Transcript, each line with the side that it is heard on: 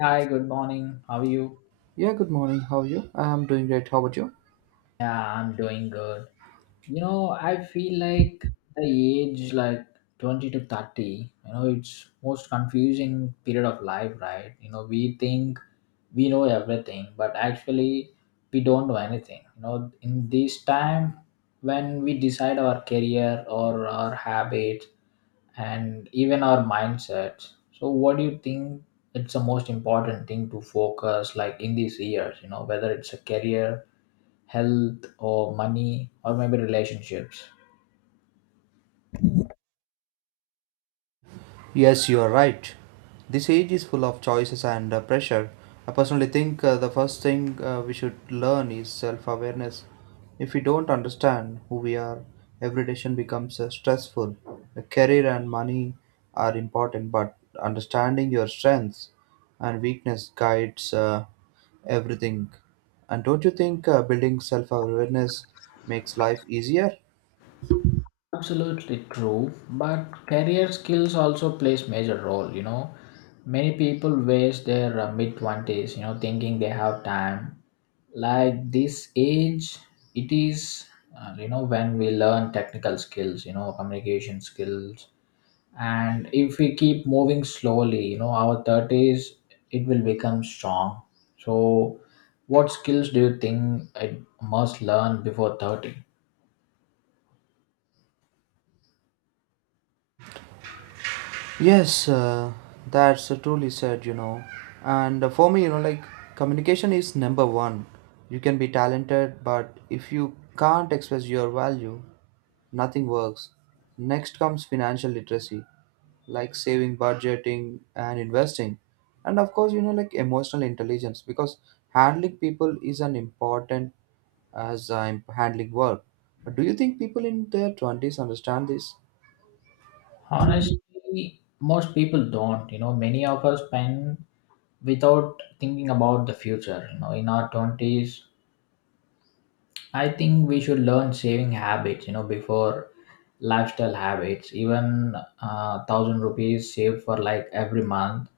left: Hi, good morning. How are you?
right: Yeah, good morning. How are you? I'm doing great. How about you?
left: Yeah, I'm doing good. I feel like the age, like 20 to 30, it's most confusing period of life, right? We think we know everything, but actually we don't know anything. In this time when we decide our career or our habits and even our mindsets. So what do you think it's the most important thing to focus like in these years, whether it's a career, health, or money, or maybe relationships?
right: Yes, you are right. This age is full of choices and pressure. I personally think the first thing we should learn is self awareness. If we don't understand who we are, every decision becomes stressful. The career and money are important, but understanding your strengths and weakness guides everything. And don't you think building self awareness makes life easier?
left: Absolutely true, but career skills also plays major role. Many people waste their mid 20s, thinking they have time. Like, this age, it is when we learn technical skills, communication skills. And if we keep moving slowly, our 30s, it will become strong. So what skills do you think I must learn before 30?
right: Yes, that's truly said. And for me, like communication is number one. You can be talented, but if you can't express your value, nothing works. Next comes financial literacy, like saving, budgeting, and investing. And of course, like emotional intelligence, because handling people is an important as I'm handling work. But do you think people in their twenties understand this?
left: Honestly, most people don't. Many of us spend without thinking about the future. In our 20s, I think we should learn saving habits, before lifestyle habits. Even 1,000 rupees saved for like every month,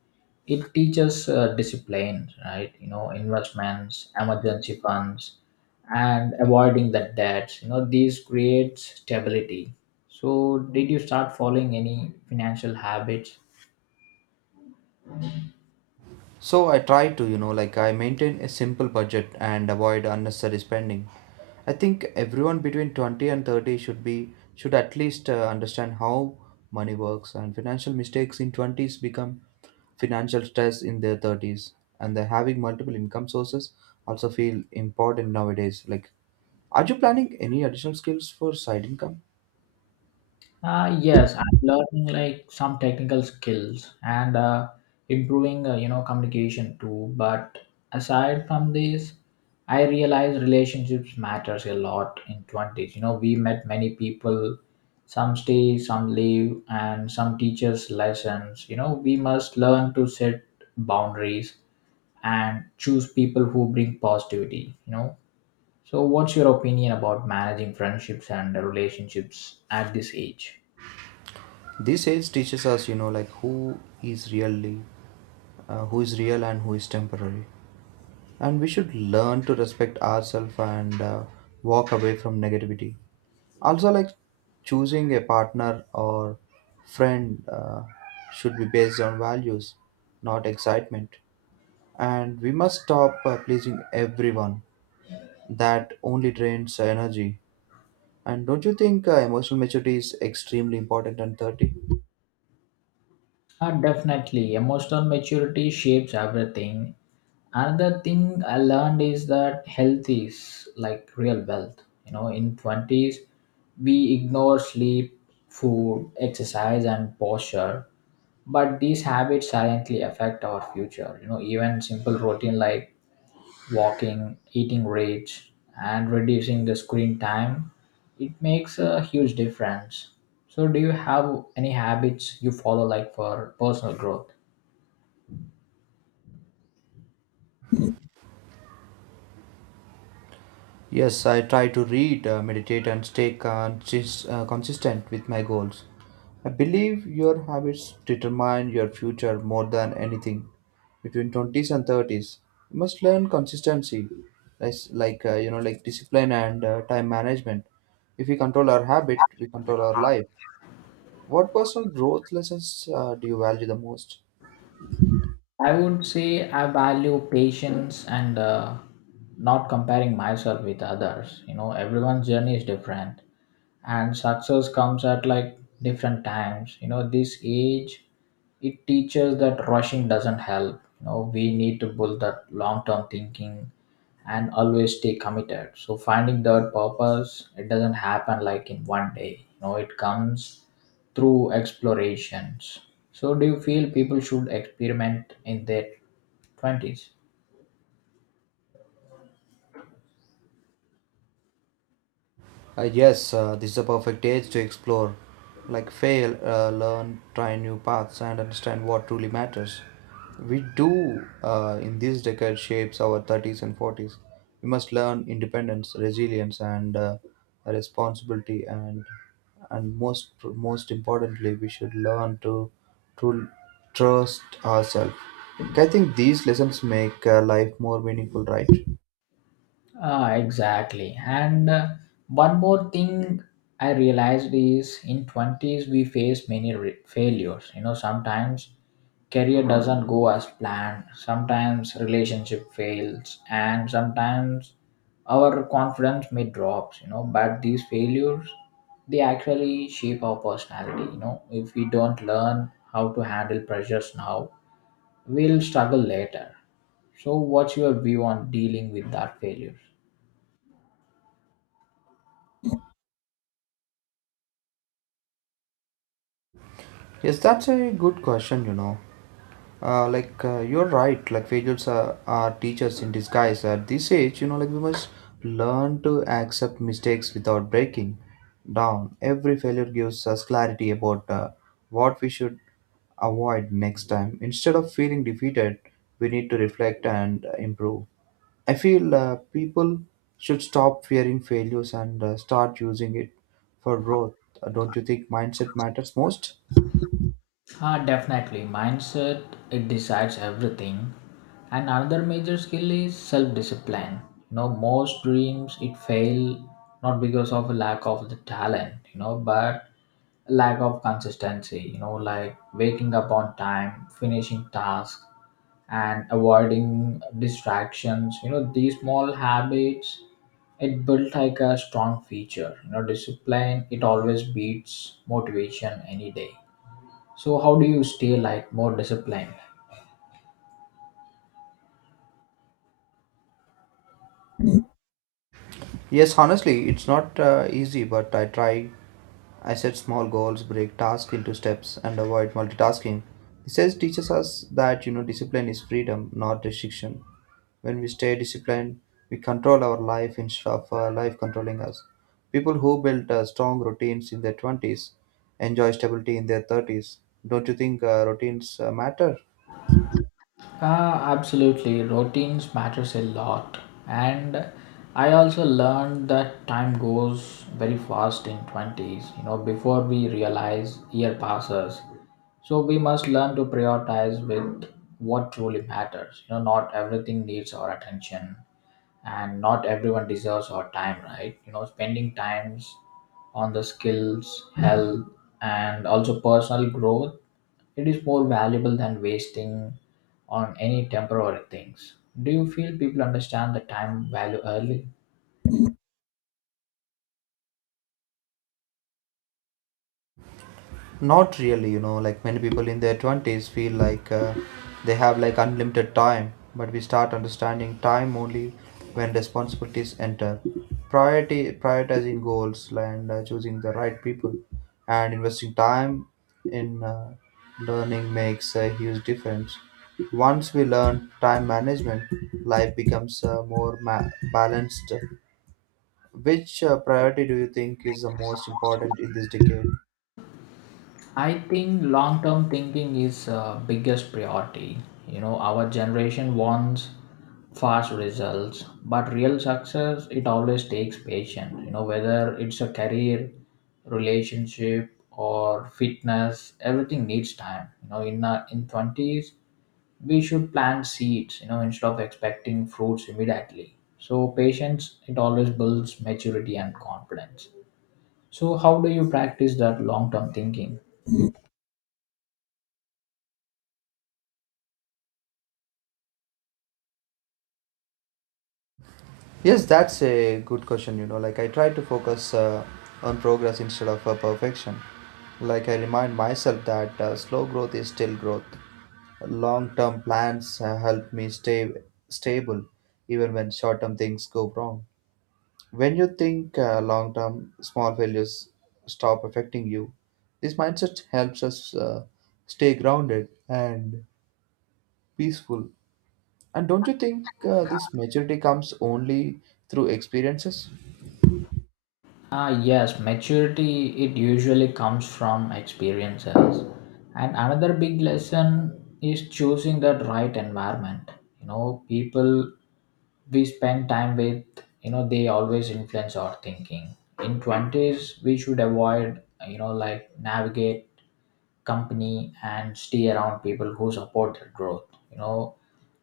left: it teaches discipline, right? Investments, emergency funds, and avoiding the debts, these create stability. So did you start following any financial habits?
right: So I try to, like I maintain a simple budget and avoid unnecessary spending. I think everyone between 20 and 30 should at least understand how money works, and financial mistakes in twenties become financial stress in their thirties, and the having multiple income sources also feel important nowadays, like, are you planning any additional skills for side income?
left: Yes, I'm learning like some technical skills and improving, communication too. But aside from this, I realize relationships matters a lot in 20s. We met many people, some stay, some leave, and some teachers lessons. We must learn to set boundaries and choose people who bring positivity. So what's your opinion about managing friendships and relationships at this age?
right: These age teaches us, like, who is real and who is temporary. And we should learn to respect ourselves and walk away from negativity. Also, like, choosing a partner or friend should be based on values, not excitement. And we must stop pleasing everyone; that only drains energy. And don't you think emotional maturity is extremely important at 30?
left: Definitely, emotional maturity shapes everything. Another thing I learned is that health is like real wealth. In 20s, we ignore sleep, food, exercise, and posture. But these habits silently affect our future. Even simple routine like walking, eating rich, and reducing the screen time, it makes a huge difference. So, do you have any habits you follow, like, for personal growth?
right: Yes, I try to read, meditate, and stay consistent with my goals. I believe your habits determine your future more than anything. Between twenties and thirties, you must learn consistency, like, like discipline and time management. If we control our habit, we control our life. What personal growth lessons do you value the most?
left: I would say I value patience and not comparing myself with others. Everyone's journey is different and success comes at, like, different times. This age, it teaches that rushing doesn't help. We need to build that long term thinking and always stay committed. So finding their purpose, it doesn't happen like in one day. It comes through explorations. So do you feel people should experiment in their 20s?
right: Yes, this is a perfect age to explore. Like, fail, learn, try new paths, and understand what truly matters. We do, in this decade, shapes our thirties and forties. We must learn independence, resilience, and responsibility, and most importantly, we should learn to trust ourselves. Like, I think these lessons make life more meaningful, right?
left: Ah, exactly. And one more thing I realized is, in 20s we face many failures. Sometimes career doesn't go as planned, sometimes relationship fails, and sometimes our confidence may drops, but these failures, they actually shape our personality. If we don't learn how to handle pressures now, we'll struggle later. So what's your view on dealing with that failure?
right: Yes, that's a good question. You're right, like failures are teachers in disguise at this age, like we must learn to accept mistakes without breaking down. Every failure gives us clarity about what we should avoid next time. Instead of feeling defeated, we need to reflect and improve. I feel people should stop fearing failures and start using it for growth. Don't you think mindset matters most?
left: Ah, definitely. Mindset, it decides everything. And another major skill is self discipline. Most dreams it fail not because of a lack of the talent, but lack of consistency, like waking up on time, finishing tasks, and avoiding distractions. These small habits, it built like a strong feature. Discipline, it always beats motivation any day. So how do you stay, like, more disciplined?
right: Yes, honestly, it's not easy, but I try. I set small goals, break tasks into steps, and avoid multitasking. This says teaches us that, discipline is freedom, not restriction. When we stay disciplined, we control our life instead of life controlling us. People who build strong routines in their twenties enjoy stability in their thirties. Don't you think routines matter?
left: Absolutely, routines matters a lot, and I also learned that time goes very fast in twenties. Before we realize, year passes. So we must learn to prioritize with what truly matters. Not everything needs our attention and not everyone deserves our time, right? Spending times on the skills, health, and also personal growth, it is more valuable than wasting on any temporary things. Do you feel people understand the time value early?
right: Not really, like many people in their twenties feel like they have like unlimited time, but we start understanding time only when responsibilities enter. Prioritizing goals and choosing the right people and investing time in learning makes a huge difference. Once we learn time management, life becomes more balanced. Which priority do you think is the most important in this decade?
left: I think long term thinking is biggest priority. Our generation wants fast results, but real success, it always takes patience. Whether it's a career, relationship, or fitness, everything needs time. In twenties, we should plant seeds. Instead of expecting fruits immediately. So patience, it always builds maturity and confidence. So how do you practice that long term thinking?
right: Yes, that's a good question. Like I try to focus on progress instead of perfection. Like I remind myself that slow growth is still growth. Long-term plans help me stay stable even when short-term things go wrong. When you think long-term, small failures stop affecting you. This mindset helps us stay grounded and peaceful. And don't you think this maturity comes only through experiences?
left: Ah, yes, maturity, it usually comes from experiences. And another big lesson is choosing the right environment. People we spend time with, they always influence our thinking. In 20s, we should avoid, like, navigate company and stay around people who support their growth. you know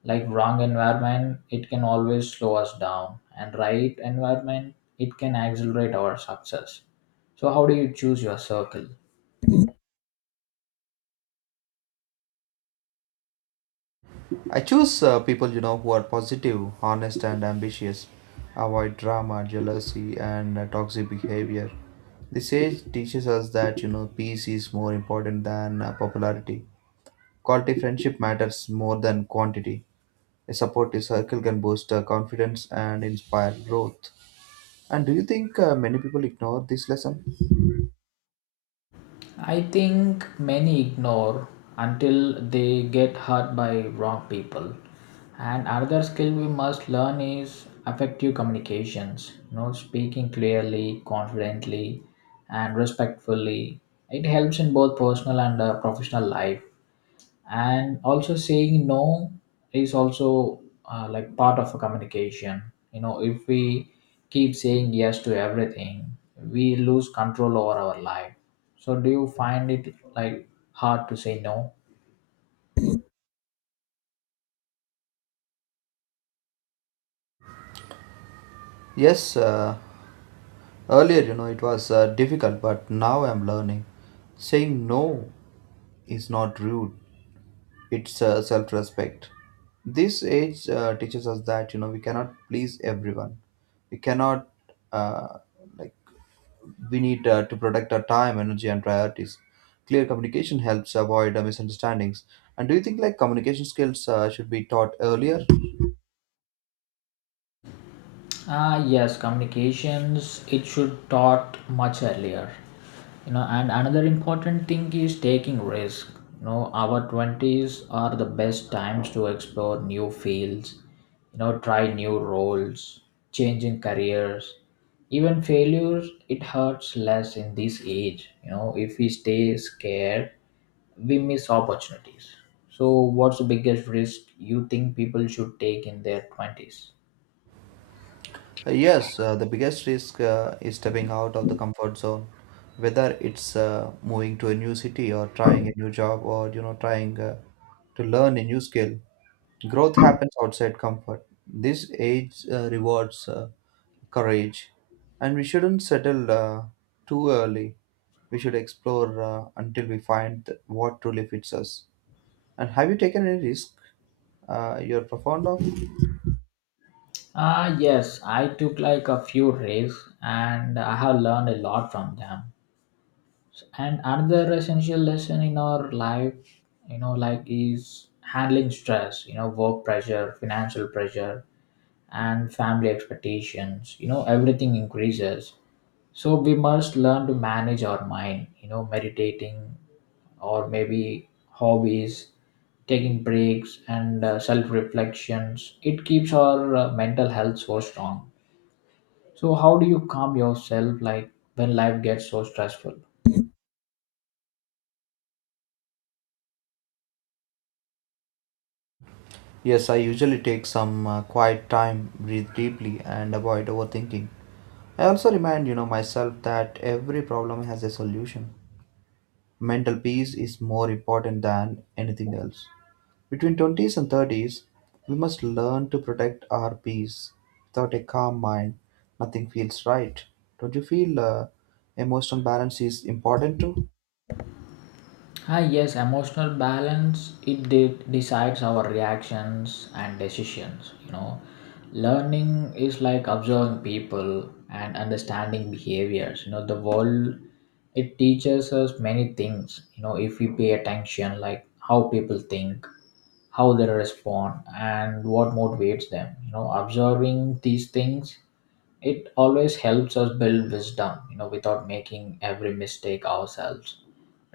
left: like, wrong environment, it can always slow us down, and right environment, it can accelerate our success. So how do you choose your circle?
right: I choose people, who are positive, honest, and ambitious. Avoid drama, jealousy, and toxic behavior. The sage teaches us that, peace is more important than popularity. Quality friendship matters more than quantity. A supportive circle can boost confidence and inspire growth. And do you think many people ignore this lesson?
left: I think many ignore until they get hurt by wrong people. And another skill we must learn is effective communications. Speaking clearly, confidently, and respectfully. It helps in both personal and professional life. And also saying no is also like part of a communication. If we keep saying yes to everything, we lose control over our life. So do you find it, like, hard to say no?
right: Yes, earlier, it was difficult, but now I'm learning. Saying no is not rude. It's self-respect. This age teaches us that, we cannot please everyone. We cannot, uh, like, we need to protect our time, energy, and priorities. Clear communication helps avoid misunderstandings. And do you think, like, communication skills should be taught earlier?
left: Ah, yes, communications, it should taught much earlier. And another important thing is taking risk. Our 20s are the best times to explore new fields, try new roles, changing careers. Even failures, it hurts less in this age. If we stay scared, we miss opportunities. So, what's the biggest risk you think people should take in their 20s?
right: Yes, the biggest risk is stepping out of the comfort zone, whether it's moving to a new city or trying a new job or, trying to learn a new skill. Growth happens outside comfort. This age rewards courage, and we shouldn't settle too early. We should explore until we find what truly fits us. And have you taken any risk you're profound of?
left: Ah, yes, I took like a few raves and I have learned a lot from them. And another essential lesson in our life, like, is handling stress, work pressure, financial pressure, and family expectations, everything increases. So we must learn to manage our mind, meditating or maybe hobbies, taking breaks, and self reflections. It keeps our mental health so strong. So how do you calm yourself, like, when life gets so stressful?
right: Yes, I usually take some quiet time, breathe deeply, and avoid overthinking. I also remind, myself that every problem has a solution. Mental peace is more important than anything else. Between twenties and thirties, we must learn to protect our peace. Without a calm mind, nothing feels right. Don't you feel emotional balance is important too?
left: Ah yes, emotional balance, it decides our reactions and decisions, you know. Learning is like observing people and understanding behaviors. The world, it teaches us many things, if we pay attention, like how people think, how they respond, and what motivates them. Observing these things, it always helps us build wisdom without making every mistake ourselves.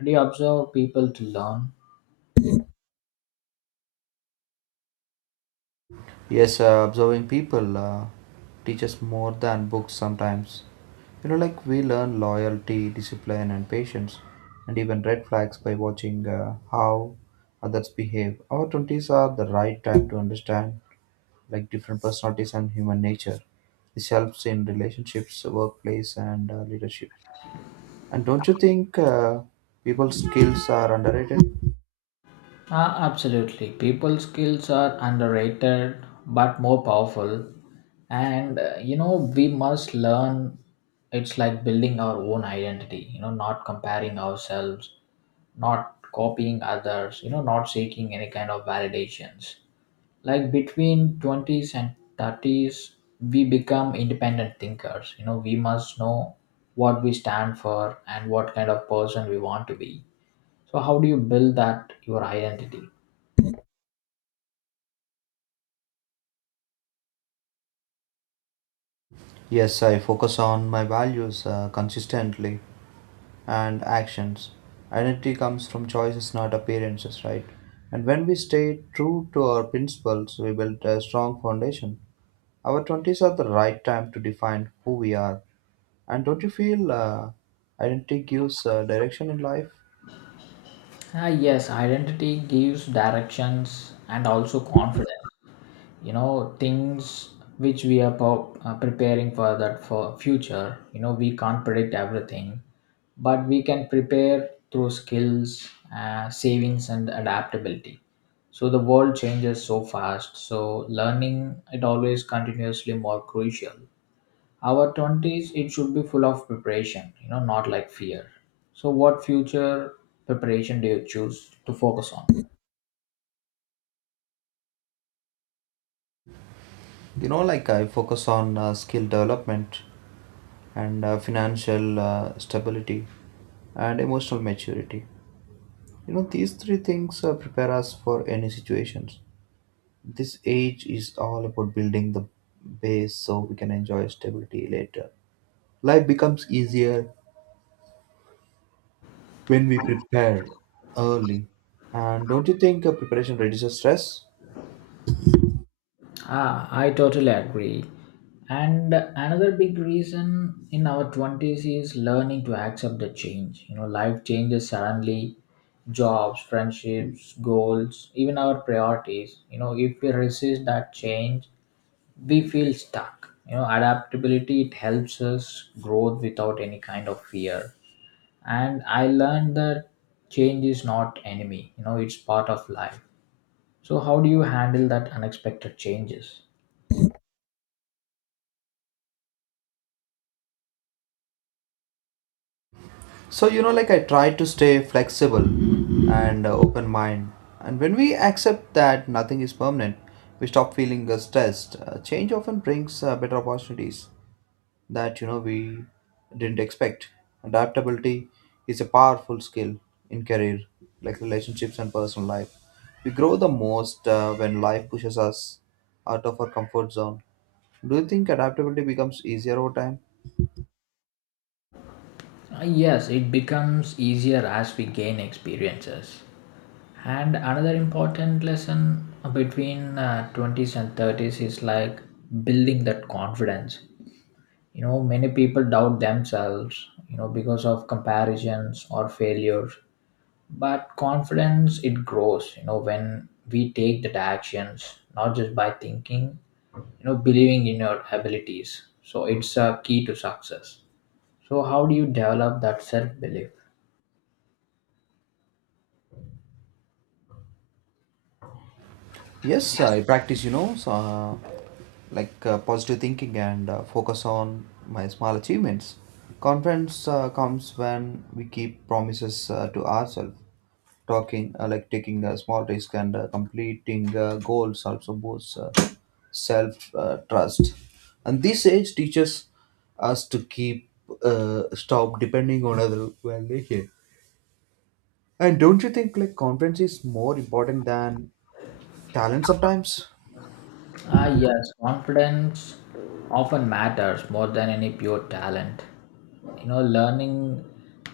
left: Do you observe people to learn?
right: Yes, observing people teaches more than books sometimes. Like we learn loyalty, discipline, and patience, and even red flags by watching how others behave. Our twenties are the right time to understand like different personalities and human nature. This helps in relationships, workplace, and leadership. And don't you think people's skills are underrated?
left: Ah, absolutely, people skills are underrated but more powerful. And we must learn, it's like building our own identity. Not comparing ourselves, not copying others, not seeking any kind of validations. Like, between 20s and 30s, we become independent thinkers. We must know what we stand for and what kind of person we want to be. So how do you build that your identity?
right: Yes, I focus on my values consistently and actions. Identity comes from choices, not appearances, right? And when we stay true to our principles, we build a strong foundation. Our twenties are the right time to define who we are. And don't you feel identity gives direction in life?
left: Ah, yes, identity gives directions and also confidence. Things which we are preparing for, that for future, we can't predict everything, but we can prepare through skills, savings, and adaptability. So the world changes so fast, so learning it always continuously more crucial. Our 20s, it should be full of preparation, not like fear. So what future preparation do you choose to focus on?
right: Like I focus on skill development and financial stability and emotional maturity. These three things prepare us for any situations. This age is all about building the base so we can enjoy stability later. Life becomes easier when we prepare early. And don't you think preparation reduces stress?
left: Ah, I totally agree. And another big reason in our 20s is learning to accept the change. Life changes suddenly, jobs, friendships, goals, even our priorities. If we resist that change, we feel stuck. Adaptability, it helps us growth without any kind of fear. And I learned that change is not enemy. It's part of life. So how do you handle that unexpected changes?
right: So, like I try to stay flexible and open mind. And when we accept that nothing is permanent, we stop feeling stressed. Change often brings better opportunities that, we didn't expect. Adaptability is a powerful skill in career, like relationships and personal life. We grow the most when life pushes us out of our comfort zone. Do you think adaptability becomes easier over time?
left: Yes, it becomes easier as we gain experiences. And another important lesson between 20s and 30s is, like, building that confidence. Many people doubt themselves, because of comparisons or failures. But confidence, it grows, when we take that actions, not just by thinking, believing in your abilities. So it's a key to success. So, how do you develop that self belief?
right: Yes, I practice, so, like positive thinking and focus on my small achievements. Confidence comes when we keep promises to ourselves. Like taking a small risk and completing goals also boosts self trust. And this age teaches us to keep stop depending on other validation. And don't you think like confidence is more important than talent sometimes?
left: Ah, yes, confidence often matters more than any pure talent. Learning,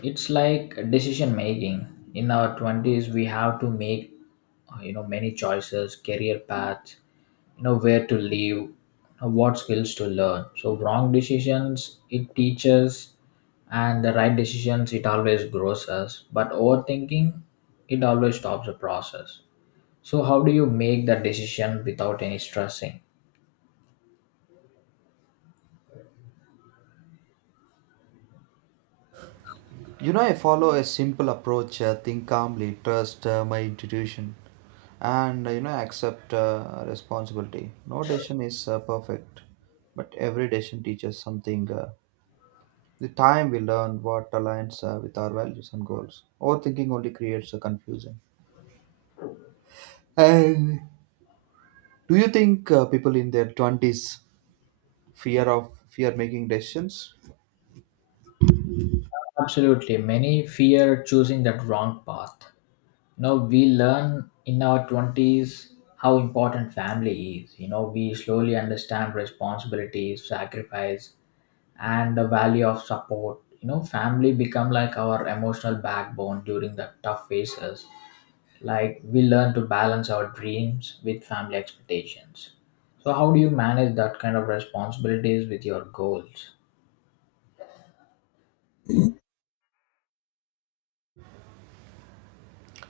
left: it's like decision making. In our 20s, we have to make, many choices, career paths, where to live, what skills to learn. So, wrong decisions, it teaches, and the right decisions, it always grows us. But overthinking, it always stops the process. So, how do you make that decision without any stressing?
right: I follow a simple approach think calmly, trust my intuition, and, accept responsibility. No decision is perfect, but every decision teaches something. The time we learn what aligns with our values and goals. Overthinking only creates a confusion. And do you think people in their twenties fear making decisions?
left: Absolutely. Many fear choosing that wrong path. We learn in our 20s how important family is. We slowly understand responsibilities, sacrifice, and the value of support. Family become like our emotional backbone during the tough phases. Like we learn to balance our dreams with family expectations. So how do you manage that kind of responsibilities with your goals?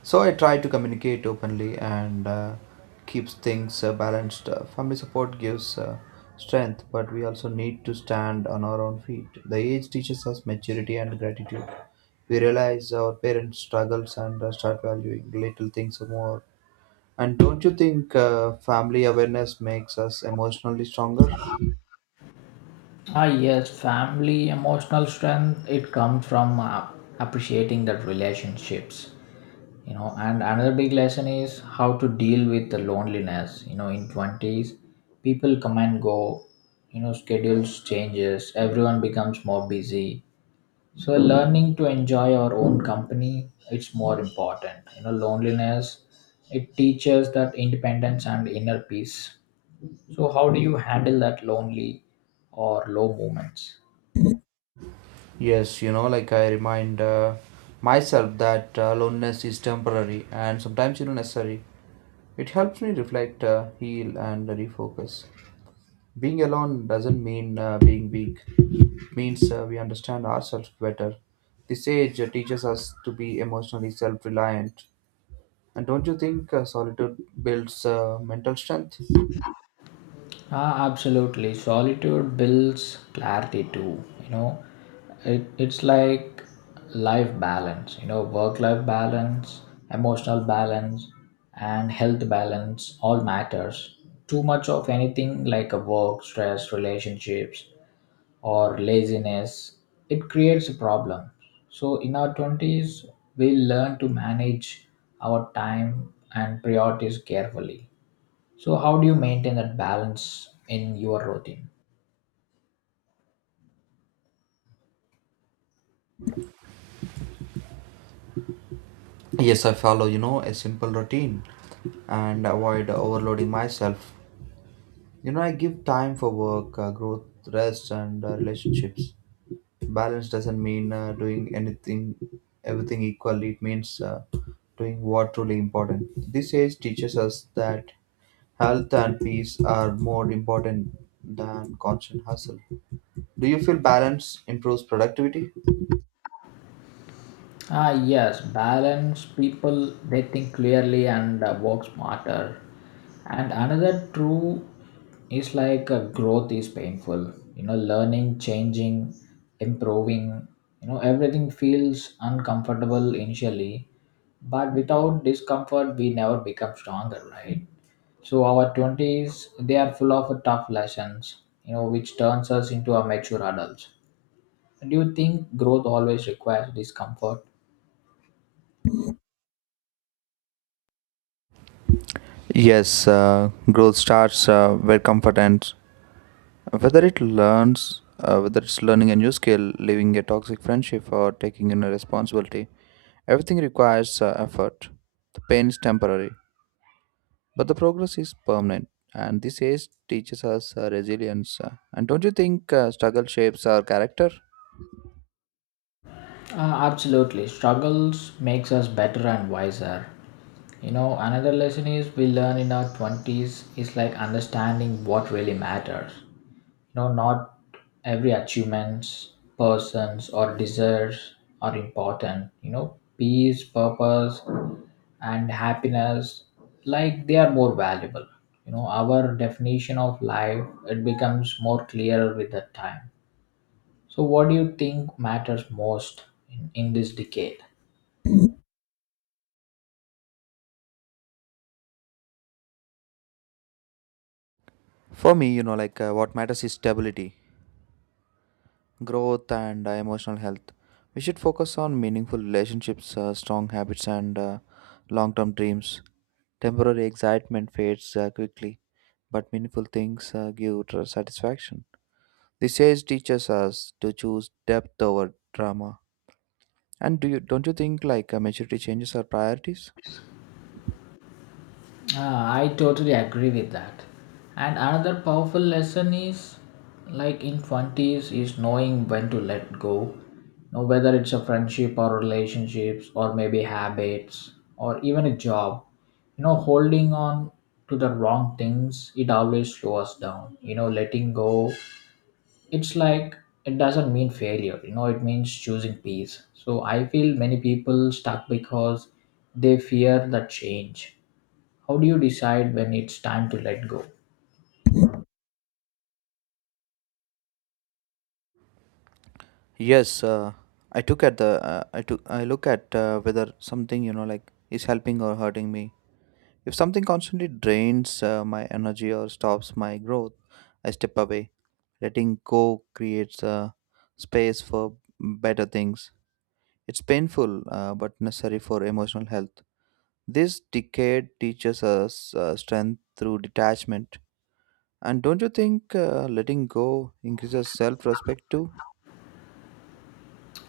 right: So I try to communicate openly and keeps things balanced. Family support gives strength, but we also need to stand on our own feet. The age teaches us maturity and gratitude. We realize our parents' struggles and start valuing little things more. And don't you think family awareness makes us emotionally stronger?
left: Ah, yes, family emotional strength it comes from appreciating that relationships, you know. And another big lesson is how to deal with the loneliness. You know, in twenties, people come and go. You know, schedules changes. Everyone becomes more busy. So learning to enjoy our own company it's more important. You know, loneliness it teaches that independence and inner peace. So how do you handle that lonely or low moments?
right: Yes, like I remind myself that loneliness is temporary and sometimes, necessary. It helps me reflect, heal, and refocus. Being alone doesn't mean being weak; it means we understand ourselves better. This age teaches us to be emotionally self reliant. And don't you think solitude builds mental strength?
left: Ah, absolutely. Solitude builds clarity too. You know, it's like life balance, you know, work life balance, emotional balance, and health balance all matters. Too much of anything like a work, stress, relationships, or laziness, it creates a problem. So in our 20s, we learn to manage our time and priorities carefully. So, how do you maintain that balance in your routine?
right: Yes, I follow, a simple routine and avoid overloading myself. I give time for work, growth, rest, and relationships. Balance doesn't mean doing anything everything equally. It means doing what truly important. This age teaches us that health and peace are more important than constant hustle. Do you feel balance improves productivity?
left: Ah, yes, balance people they think clearly and work smarter. And another true is like growth is painful. You know, learning, changing, improving. You know, everything feels uncomfortable initially, but without discomfort, we never become stronger, right? So our twenties they are full of tough lessons. You know, which turns us into a mature adults. Do you think growth always requires discomfort?
right: Yes, growth starts where comfort ends, whether it's learning a new skill, leaving a toxic friendship, or taking on a responsibility. Everything requires effort. The pain is temporary, but the progress is permanent, and this age teaches us resilience. And don't you think struggle shapes our character?
left: Absolutely, struggles makes us better and wiser. You know, another lesson is we learn in our 20s is like understanding what really matters. You know, not every achievements, persons or desires are important. You know, peace, purpose, and happiness like they are more valuable. You know, our definition of life it becomes more clear with the time. So, what do you think matters most in this decade?
right: For me, like what matters is stability, growth, and emotional health. We should focus on meaningful relationships, strong habits, and long term dreams. Temporary excitement fades quickly, but meaningful things give satisfaction. This age teaches us to choose depth over drama. And do you don't you think like maturity changes our priorities?
left: Ah, I totally agree with that. And another powerful lesson is like in 20s is knowing when to let go. Now, whether it's a friendship or relationships or maybe habits or even a job, you know, holding on to the wrong things, it always slows us down. You know, letting go it's like it doesn't mean failure. You know, it means choosing peace. So I feel many people stuck because they fear the change. How do you decide when it's time to let go?
right: Yes, I took at the I took I look at whether something, like is helping or hurting me. If something constantly drains my energy or stops my growth, I step away. Letting go creates space for better things. It's painful, but necessary for emotional health. This decade teaches us strength through detachment. And don't you think letting go increases self respect too?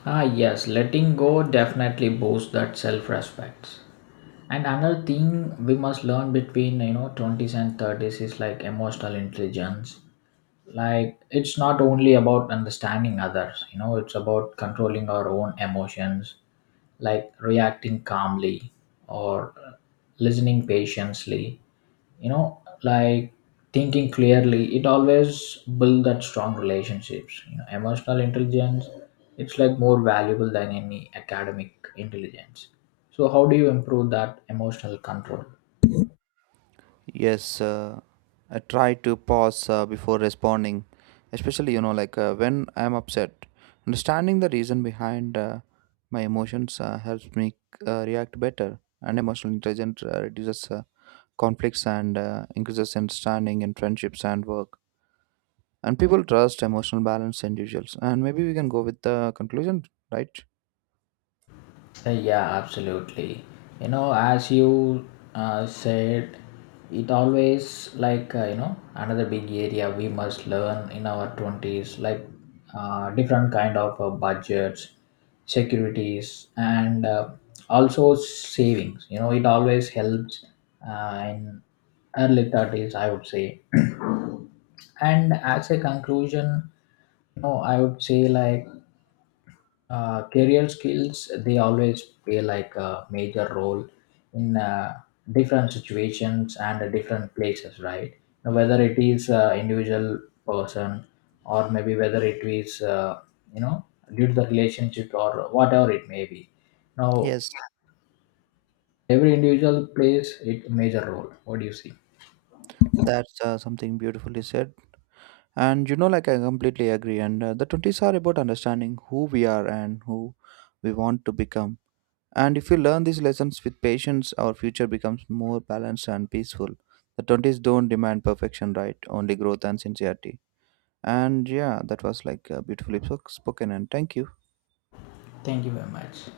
left: Ah, yes, letting go definitely boosts that self-respect. And another thing we must learn between you know 20s and 30s is like emotional intelligence. Like it's not only about understanding others. You know, it's about controlling our own emotions, like reacting calmly or listening patiently. You know, like thinking clearly it always build that strong relationships. You know, emotional intelligence it's like more valuable than any academic intelligence. So how do you improve that emotional control?
right: Yes, I try to pause before responding, especially when I'm upset. Understanding the reason behind my emotions helps me react better, and emotional intelligence reduces conflicts and increases understanding in friendships and work. And people trust emotional balance individuals. And maybe we can go with the conclusion, right?
left: Yeah, absolutely. You know, as you said, it always like you know another big area we must learn in our twenties, like different kind of budgets, securities, and also savings. You know, it always helps in early 30s, I would say. And as a conclusion, you know, I would say like career skills they always play like a major role in different situations and different places, right? Now, whether it is individual person or maybe whether it is you know due to the relationship or whatever it may be now,
right: Yes,
left: every individual plays it major role. What do you see?
right: that's something beautifully said. And, like I completely agree. And the twenties are about understanding who we are and who we want to become. And if we learn these lessons with patience, our future becomes more balanced and peaceful. The twenties don't demand perfection, right? Only growth and sincerity. And yeah, that was like beautifully spoken. And thank you.
left: Thank you very much.